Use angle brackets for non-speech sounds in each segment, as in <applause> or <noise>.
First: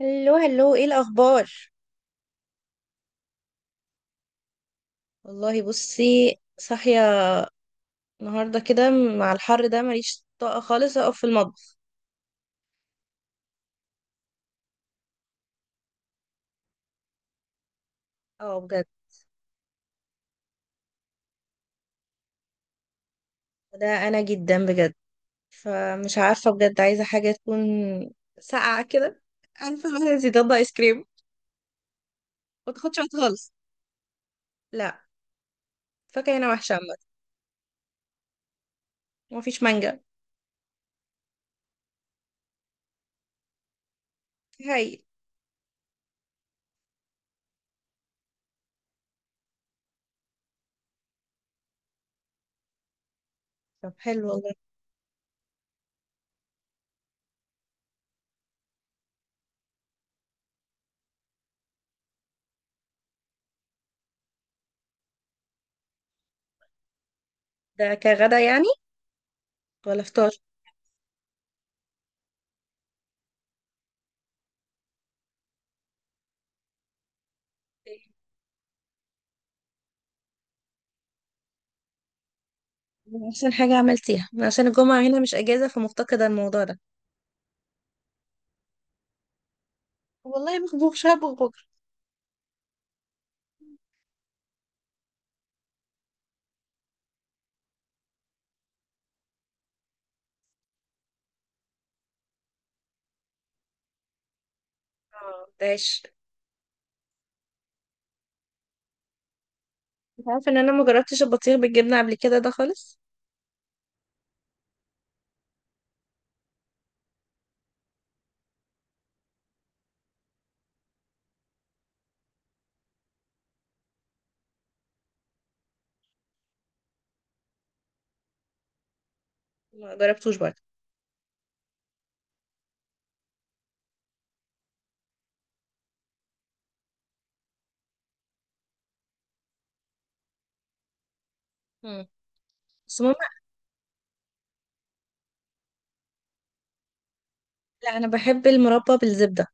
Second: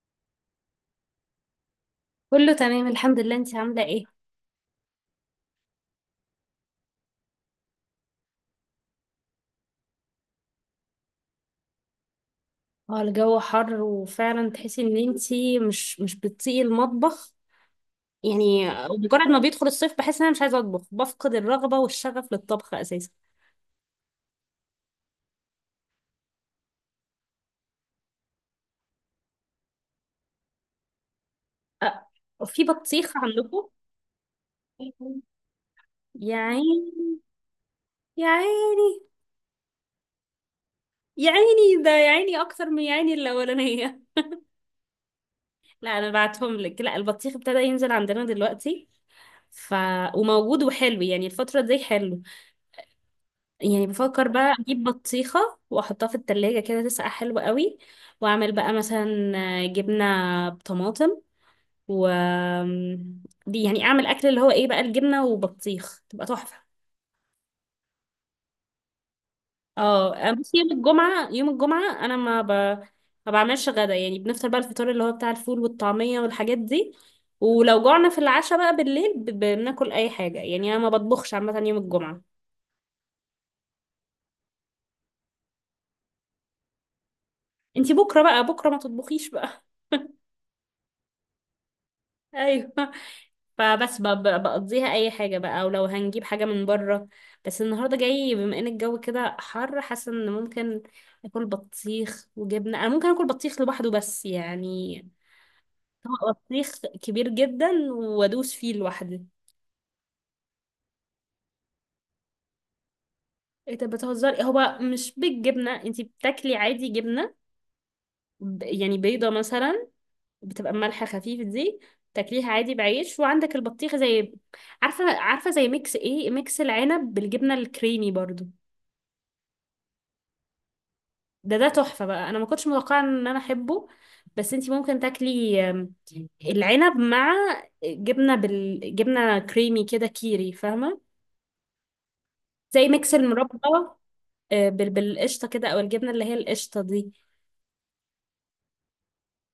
الو، هلو، ايه الاخبار؟ كله تمام الحمد لله انتي عاملة ايه؟ والله بصي، صاحيه النهارده كده، مع الحر ده ماليش طاقه خالص اقف في المطبخ. اه الجو حر وفعلا تحسي ان انتي مش بتطيقي المطبخ. اه يعني بجد، مجرد ما بيدخل الصيف بحس ان انا مش عايزة اطبخ، بفقد الرغبة والشغف للطبخ اساسا. ده انا جدا بجد، فمش عارفه بجد، عايزه حاجه تكون ساقعه كده، عارفه مثلا زي ضد ايس كريم، اه، في ما تاخدش وقت بطيخ خالص. عندكم؟ لا، يا فاكهه هنا وحشه عامه، عيني، يا عيني. مفيش مانجا. يا عيني ده، يا عيني اكتر من يا عيني الاولانية. هاي. <laughs> لا، انا بعتهم لك. لا، البطيخ ابتدى ينزل عندنا دلوقتي ف وموجود وحلو، يعني الفترة دي حلو. يعني طب حلو بفكر والله. بقى اجيب بطيخة واحطها في التلاجة كده تسقع حلو قوي. واعمل بقى مثلا جبنة بطماطم و دي، يعني اعمل اكل اللي هو ايه بقى، الجبنة وبطيخ تبقى تحفة. ده كغدا يعني ولا فطار؟ اه، بس يوم الجمعة، يوم الجمعة، انا ما بعملش غدا. يعني بنفطر بقى، الفطار اللي هو بتاع الفول والطعمية والحاجات دي. ولو جوعنا في العشاء بقى بالليل بناكل اي حاجة. يعني انا ما بطبخش عامة يوم الجمعة. احسن حاجه عملتيها، عشان الجمعه هنا مش اجازه، فمفتقده الموضوع ده. انتي بكرة بقى، بكرة ما تطبخيش بقى. والله مخبوخ شاب بكره. <laughs> ايوه. فبس بقضيها اي حاجه بقى، او لو هنجيب حاجه من بره. بس النهارده جاي، بما ان الجو كده حر، حاسه ان ممكن اكل بطيخ وجبنه، انا ممكن اكل بطيخ لوحده، بس يعني اه، ده عيش. طبق بطيخ كبير جدا وادوس فيه لوحدي. انت عارفه ان انا ما جربتش البطيخ بالجبنه قبل كده ده خالص، ايه ده، بتهزري؟ هو مش بالجبنه، انتي بتاكلي عادي جبنه، يعني بيضه مثلا، بتبقى ملح خفيف دي، تاكليها عادي بعيش وعندك البطيخ. زي عارفه زي ميكس، ايه، ميكس العنب بالجبنه الكريمي برضو. ما جربتوش برضه. ده تحفة بقى، انا ما كنتش متوقعة ان انا احبه. بس انتي ممكن تاكلي العنب مع جبنة جبنة كريمي كده، كيري، فاهمة؟ مم. زي بس ميكس ماما، المربى، بالقشطة كده، او الجبنة اللي هي القشطة دي. لا انا بحب المربى بالزبده.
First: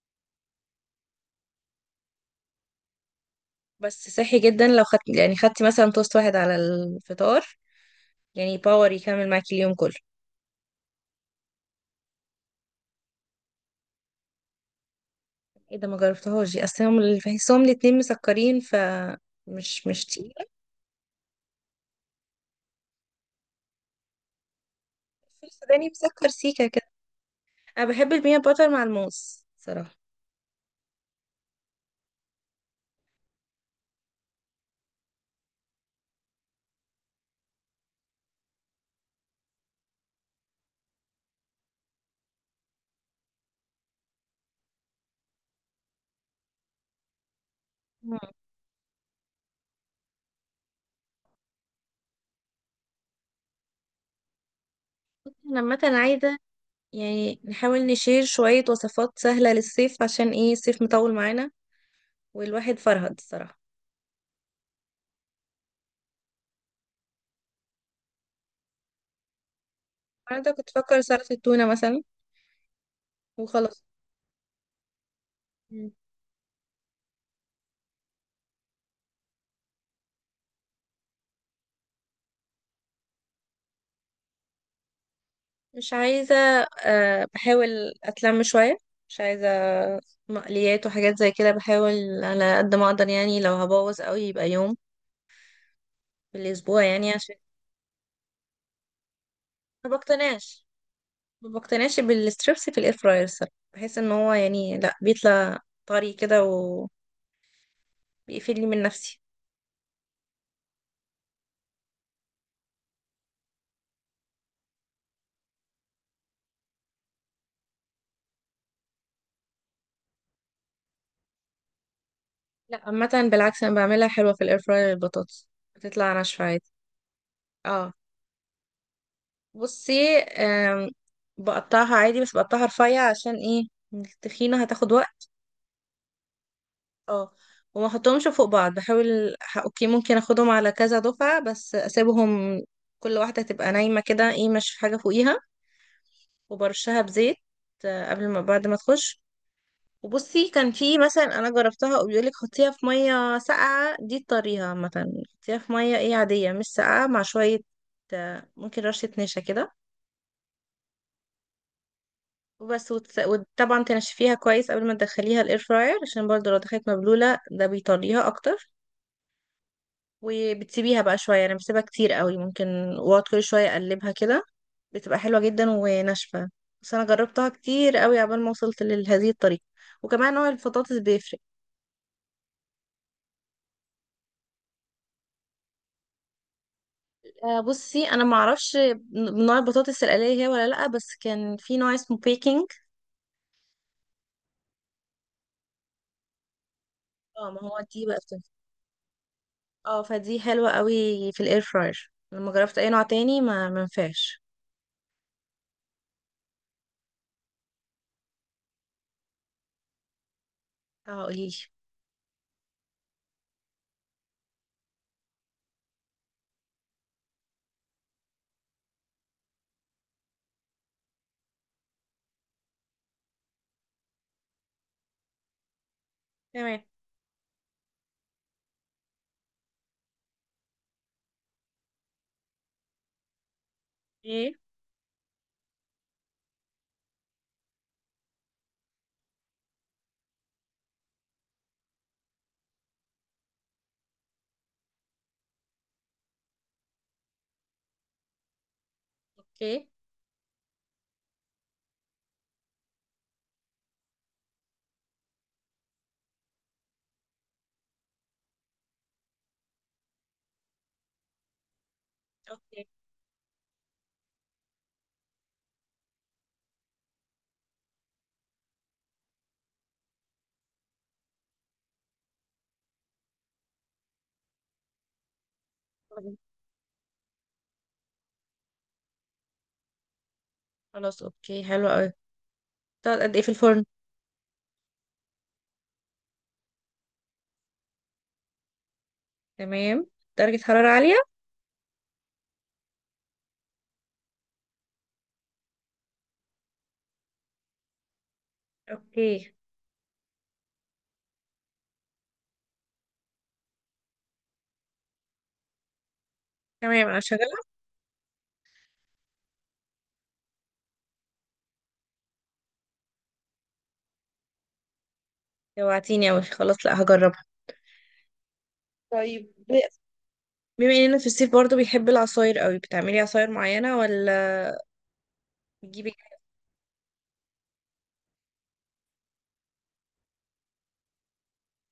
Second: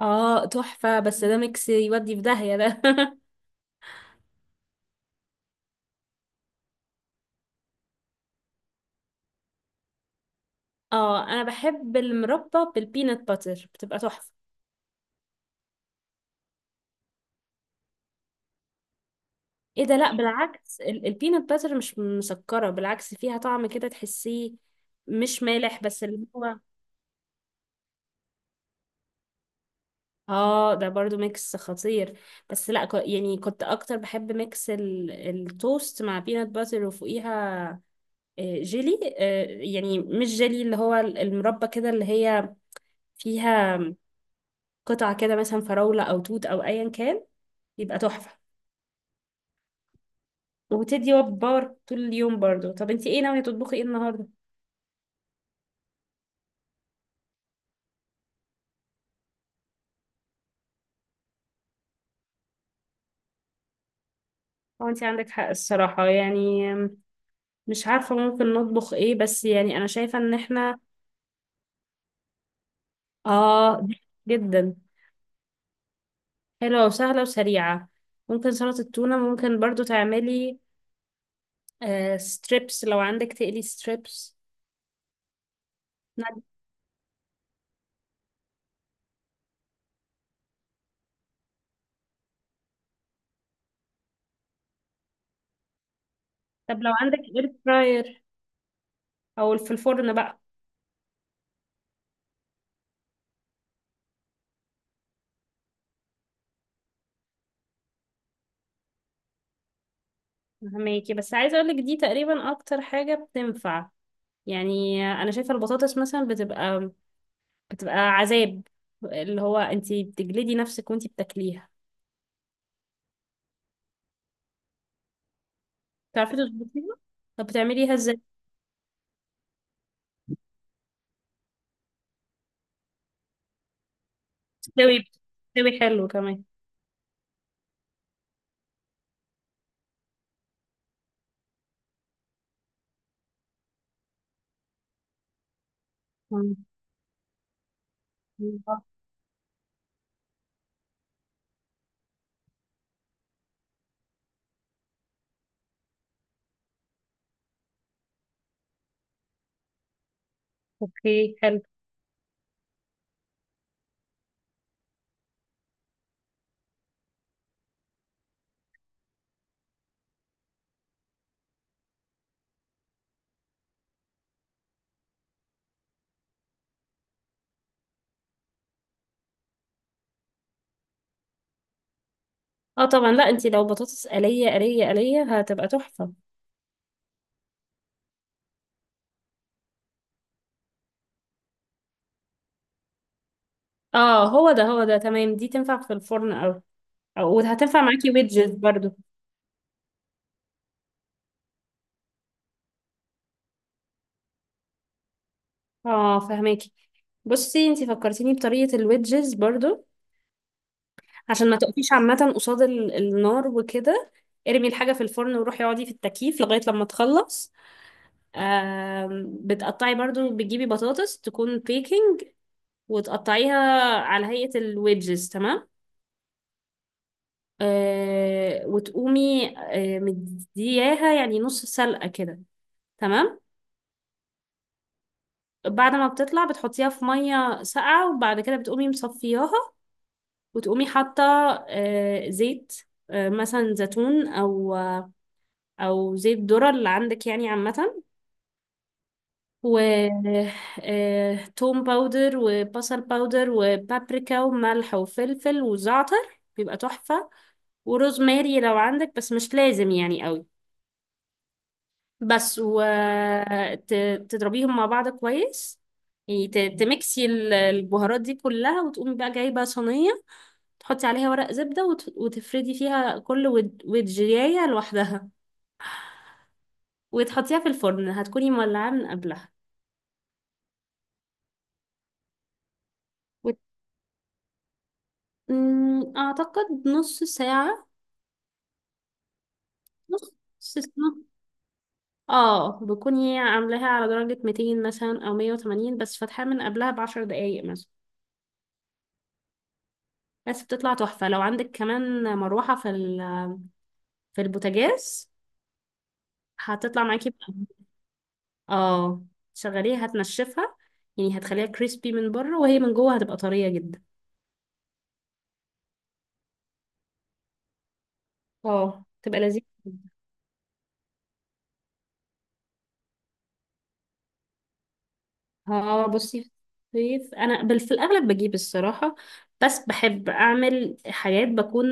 اه تحفة، بس ده ميكس يودي في داهية ده. بس صحي جدا لو خدت يعني خدتي مثلا توست واحد على الفطار، يعني باور يكمل معاكي اليوم كله. <laughs> اه انا بحب المربى بالبينات باتر، بتبقى تحفة. ايه ده، ما جربتهاش دي، اصل هم بحسهم الاتنين مسكرين، ايه مش ده، مش لا تقيله. بالعكس، البينات باتر مش مسكرة، بالعكس فيها طعم كده تحسيه مش الفول مالح السوداني بس اللي مسكر هو. سيكه كده. انا بحب البينات باتر مع الموز صراحه. اه، ده برضو ميكس خطير. بس لا، يعني كنت اكتر بحب ميكس التوست مع بينات باتر، وفوقيها جيلي. يعني مش جيلي، اللي هو المربى كده، اللي هي فيها قطع كده، مثلا فراولة او توت او ايا كان. يبقى مم. تحفة. وبتدي باور طول اليوم برضو. طب انتي ايه ناوية تطبخي ايه النهاردة؟ انا عامه عايزه، يعني نحاول نشير شويه وصفات سهله للصيف، عشان ايه الصيف مطول معانا، والواحد فرهد الصراحة. هو انتي عندك حق الصراحة، يعني مش عارفة ممكن نطبخ ايه، بس يعني انا شايفة ان انا ده كنت احنا بفكر سلطة التونة مثلا، وخلاص. اه جدا مم. حلوة وسهلة وسريعة. ممكن سلطة التونة، ممكن برضو تعملي ستريبس لو عندك، تقلي ستريبس. مش عايزة. بحاول أتلم شوية، مش عايزة مقليات وحاجات زي كده، بحاول على قد ما أقدر يعني، لو هبوظ قوي يبقى يوم في طب الأسبوع لو يعني عندك عشان... اير فراير، او في ما الفرن بقى. بقتنعش ما بقتنعش بالستريبس في الإير فراير الصراحة، بحس إن هو يعني لأ، بيطلع طري كده، وبيقفلني من نفسي. فهماكي، بس عايزة اقولك دي تقريبا اكتر حاجة بتنفع. يعني انا شايفة البطاطس مثلا بتبقى عذاب، اللي هو انتي بتجلدي نفسك وانتي بتاكليها. لأ عامة بالعكس، أنا بعملها حلوة في الإير فراير، البطاطس بتطلع تعرفي ناشفة عادي. تظبطيها؟ طب اه بتعمليها ازاي؟ بصي، بقطعها عادي، بس بقطعها رفيع عشان ايه التخينة هتاخد بتستوي وقت. بتستوي حلو كمان. اه، وما احطهمش فوق بعض، بحاول اوكي ممكن اخدهم على كذا دفعة، بس اسيبهم كل واحدة تبقى نايمة كده، ايه مش حاجة فوقيها. مم. وبرشها بزيت قبل ما بعد ما تخش. وبصي كان في مثلا انا جربتها وبيقولك حطيها في مية ساقعة، دي الطريقة عامة، حطيها في مية ايه عادية مش ساقعة مع شوية، ممكن رشة نشا كده. اوكي، حلو. وبس، وطبعا تنشفيها كويس قبل ما تدخليها الاير فراير، عشان برضو لو دخلت مبلولة ده بيطريها اكتر. وبتسيبيها بقى شوية، انا بسيبها كتير قوي، ممكن واقعد كل شوية اقلبها كده، بتبقى حلوة جدا وناشفة. بس انا جربتها كتير قوي عبال ما وصلت لهذه الطريقة، وكمان نوع البطاطس بيفرق. اه طبعا، لا انتي لو بطاطس قلية قلية قلية هتبقى تحفة. بصي انا ما اعرفش نوع البطاطس الآلية هي ولا لا، بس كان في نوع اسمه بيكنج. اه هو ده، هو ده تمام، دي تنفع في الفرن، او او اه، ما هو وهتنفع دي معاكي بقى بتنفع. ويدجز برضو. اه، فدي حلوة قوي في الاير فراير، لما جربت اي نوع تاني ما منفعش. اه فهماكي. بصي انتي فكرتيني بطريقة الويدجز برضو، اه عشان قوليلي. ما تقفيش عامة قصاد النار وكده. ارمي الحاجة في الفرن وروحي اقعدي في التكييف لغاية لما تخلص. بتقطعي برضو، بتجيبي بطاطس تكون بيكنج، وتقطعيها على هيئة الويدجز، تمام. تمام. وتقومي مدياها يعني نص سلقة كده، تمام. ايه. بعد ما بتطلع بتحطيها في مية ساقعة، وبعد كده بتقومي مصفياها، وتقومي حاطة زيت، مثلا زيتون، او زيت ذرة اللي عندك يعني عامة. اوكي، و توم باودر وبصل باودر وبابريكا وملح وفلفل وزعتر بيبقى تحفة. وروزماري لو عندك، بس مش لازم يعني قوي. بس اوكي. وتضربيهم مع بعض كويس، يعني تمكسي البهارات دي كلها، وتقومي بقى جايبة صينية تحطي عليها ورق زبدة، وتفردي فيها كل ودجاية لوحدها، تمام. وتحطيها في الفرن هتكوني مولعاه من قبلها. خلاص اوكي حلو قوي. تقعد قد ايه في وت... الفرن؟ مم، أعتقد نص ساعة. تمام. نص درجة حرارة ساعة، عالية. اه، بكوني عاملاها على درجة 200 مثلا أو 180، بس فاتحاها من قبلها ب10 دقايق مثلا. اوكي. بس بتطلع تحفة لو عندك كمان مروحة في البوتاجاز هتطلع تمام، انا معاكي بقى. شغالة. اه شغليها هتنشفها، يعني هتخليها كريسبي من بره، وهي من جوه هتبقى طرية جدا. جوعتيني اوي، خلاص لا هجربها. اه تبقى طيب، لذيذة جدا. بما اننا في الصيف برضو بيحب العصاير قوي، بتعملي عصاير معينة ولا اه بتجيبي؟ بصي، في الصيف انا في الاغلب بجيب الصراحة، بس بحب اعمل حاجات بكون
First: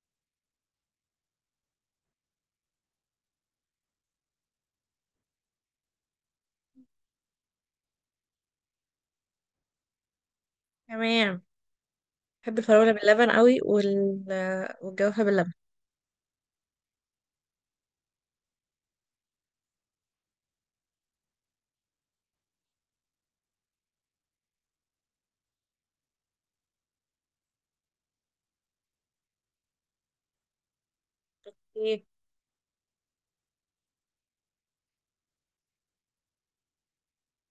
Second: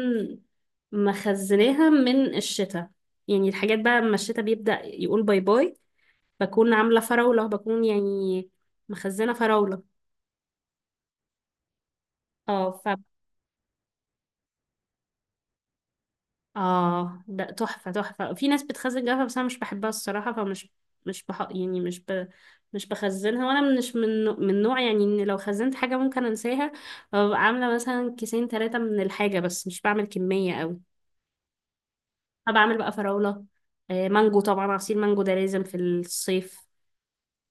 مخزناها من الشتاء. يعني الحاجات بقى لما الشتاء بيبدأ يقول باي باي بكون عاملة فراولة، بكون يعني مخزنة فراولة. تمام. بحب اه الفراولة باللبن قوي والجوافة باللبن. اه ده تحفة، تحفة. في ناس بتخزن جافة، بس انا مش بحبها الصراحة، فمش مش بح... يعني مش ب... مش بخزنها. وانا مش من نوع يعني، ان لو خزنت حاجة ممكن انساها، ببقى عاملة مثلا كيسين ثلاثة من الحاجة بس مش بعمل كمية قوي. ايه انا بعمل بقى فراولة، مانجو طبعا، عصير مانجو ده لازم في الصيف.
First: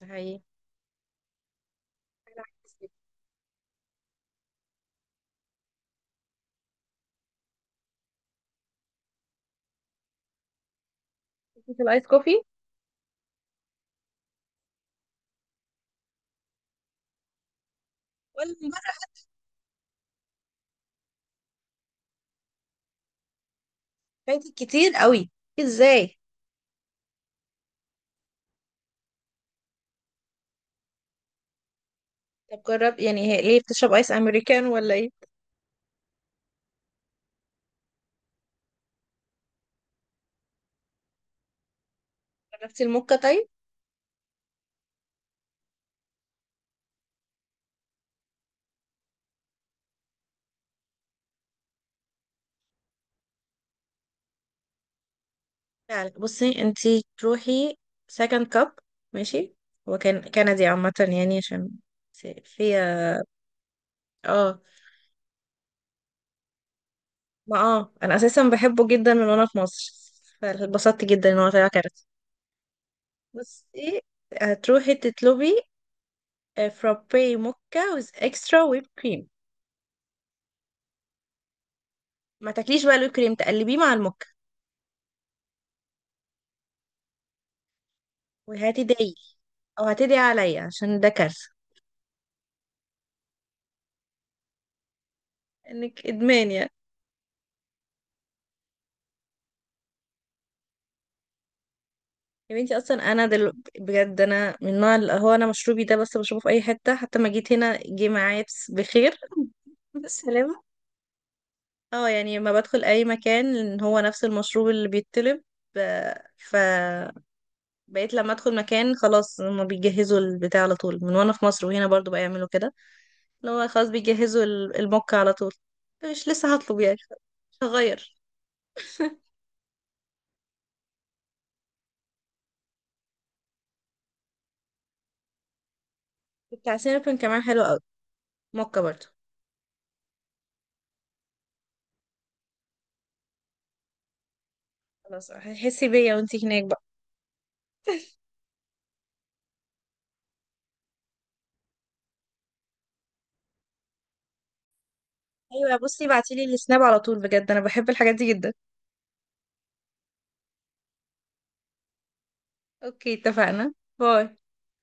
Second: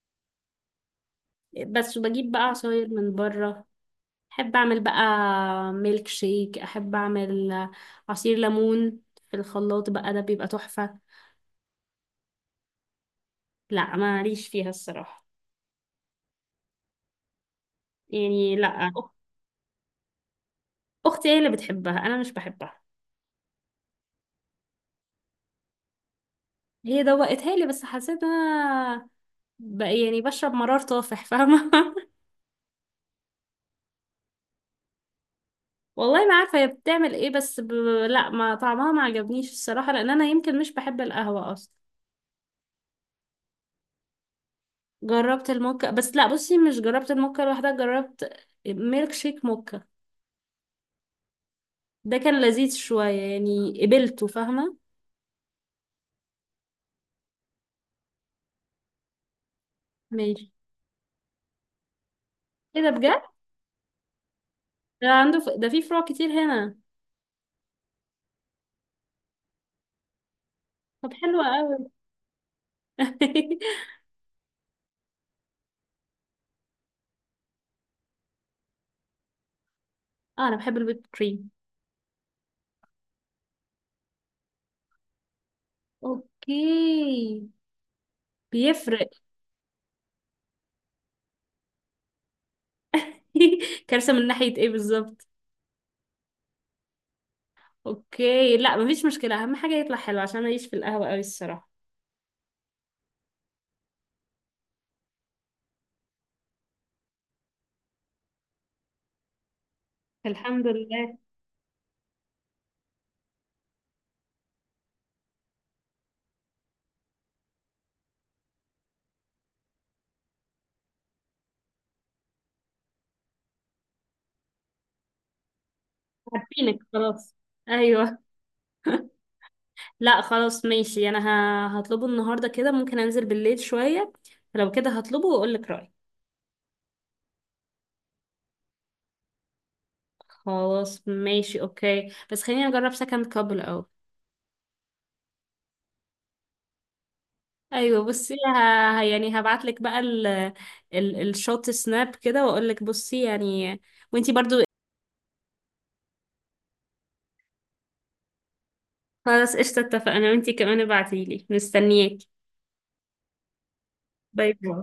ده حقيقي. بس بجيب أنا بقى عصاير عكسك. من بره، احب اعمل بقى ميلك شيك، احب اعمل عصير ليمون في الخلاط بقى، ده بيبقى تحفة. ليكي في الايس كوفي؟ لا ماليش فيها الصراحة، ولا يعني لا، بقى؟ اختي هي اللي بتحبها، انا مش بحبها. فايتك كتير قوي. ازاي؟ هي دوقتها لي بس حسيت إن انا يعني بشرب مرار طافح، فاهمه؟ <laughs> طب جرب، يعني هي ليه بتشرب ايس امريكان ولا ايه؟ والله ما عارفه هي بتعمل ايه، بس لا، ما طعمها ما عجبنيش الصراحه، لان انا يمكن مش بحب القهوه اصلا. جربتي الموكا طيب؟ جربت الموكا، بس لا بصي مش جربت الموكا لوحدها، جربت ميلك شيك موكا، ده كان لذيذ شويه يعني، قبلته فاهمه. فعلا. بصي انتي تروحي سكند كاب. ماشي. هو كان ماشي. كندي عامة يعني عشان ايه ده، بجد؟ فيها. اه، ده في فروع كتير هنا. ما انا اساسا بحبه جدا من وانا في مصر، فاتبسطت طب جدا ان حلوة هو طلع كندي. قوي. <laughs> بصي، هتروحي تطلبي فرابي موكا ويز اكسترا ويب كريم. اه انا بحب الويب كريم. ما تاكليش بقى الويب كريم، تقلبيه مع الموكا، اوكي، بيفرق. وهتدعي، او هتدعي عليا عشان ده كارثة. <laughs> كارثة من ناحية ايه بالظبط؟ انك ادمان يعني. اوكي، لا مفيش مشكلة، اهم حاجة يطلع حلو عشان اعيش في القهوة قوي الصراحة. يا بنتي اصلا انا بجد انا من النوع اللي هو انا مشروبي ده بس بشربه في اي حته، حتى ما جيت هنا جه معايا بخير. <laughs> بالسلامه. الحمد لله. اه يعني لما بدخل اي مكان ان هو نفس المشروب اللي بيتطلب، فبقيت لما ادخل مكان خلاص هما بيجهزوا البتاع على طول من وانا في مصر، وهنا برضو بيعملوا كده. اللي هو خلاص بيجهزوا الموكا على طول، مش لسه عارفينك هطلب يعني، خلاص. مش هغير. ايوه. <laughs> لا خلاص ماشي، انا هطلبه النهاردة كده، ممكن انزل بالليل شوية، لو كده هطلبه واقول لك رأيي. بتاع سينابون كمان حلو قوي، موكا برضو. خلاص ماشي اوكي، بس خليني اجرب سكند كاب الاول. خلاص، هتحسي بيا وانتي هناك بقى. ايوه بصي، يعني هبعت لك بقى الشوت سناب كده، واقول لك، بصي يعني، وانتي برضو. ايوه بصي، بعتيلي السناب على طول بجد، انا بحب الحاجات دي جدا. خلاص قشطة اتفقنا، وانتي كمان ابعتيلي، مستنياكي. اوكي اتفقنا. باي. باي باي.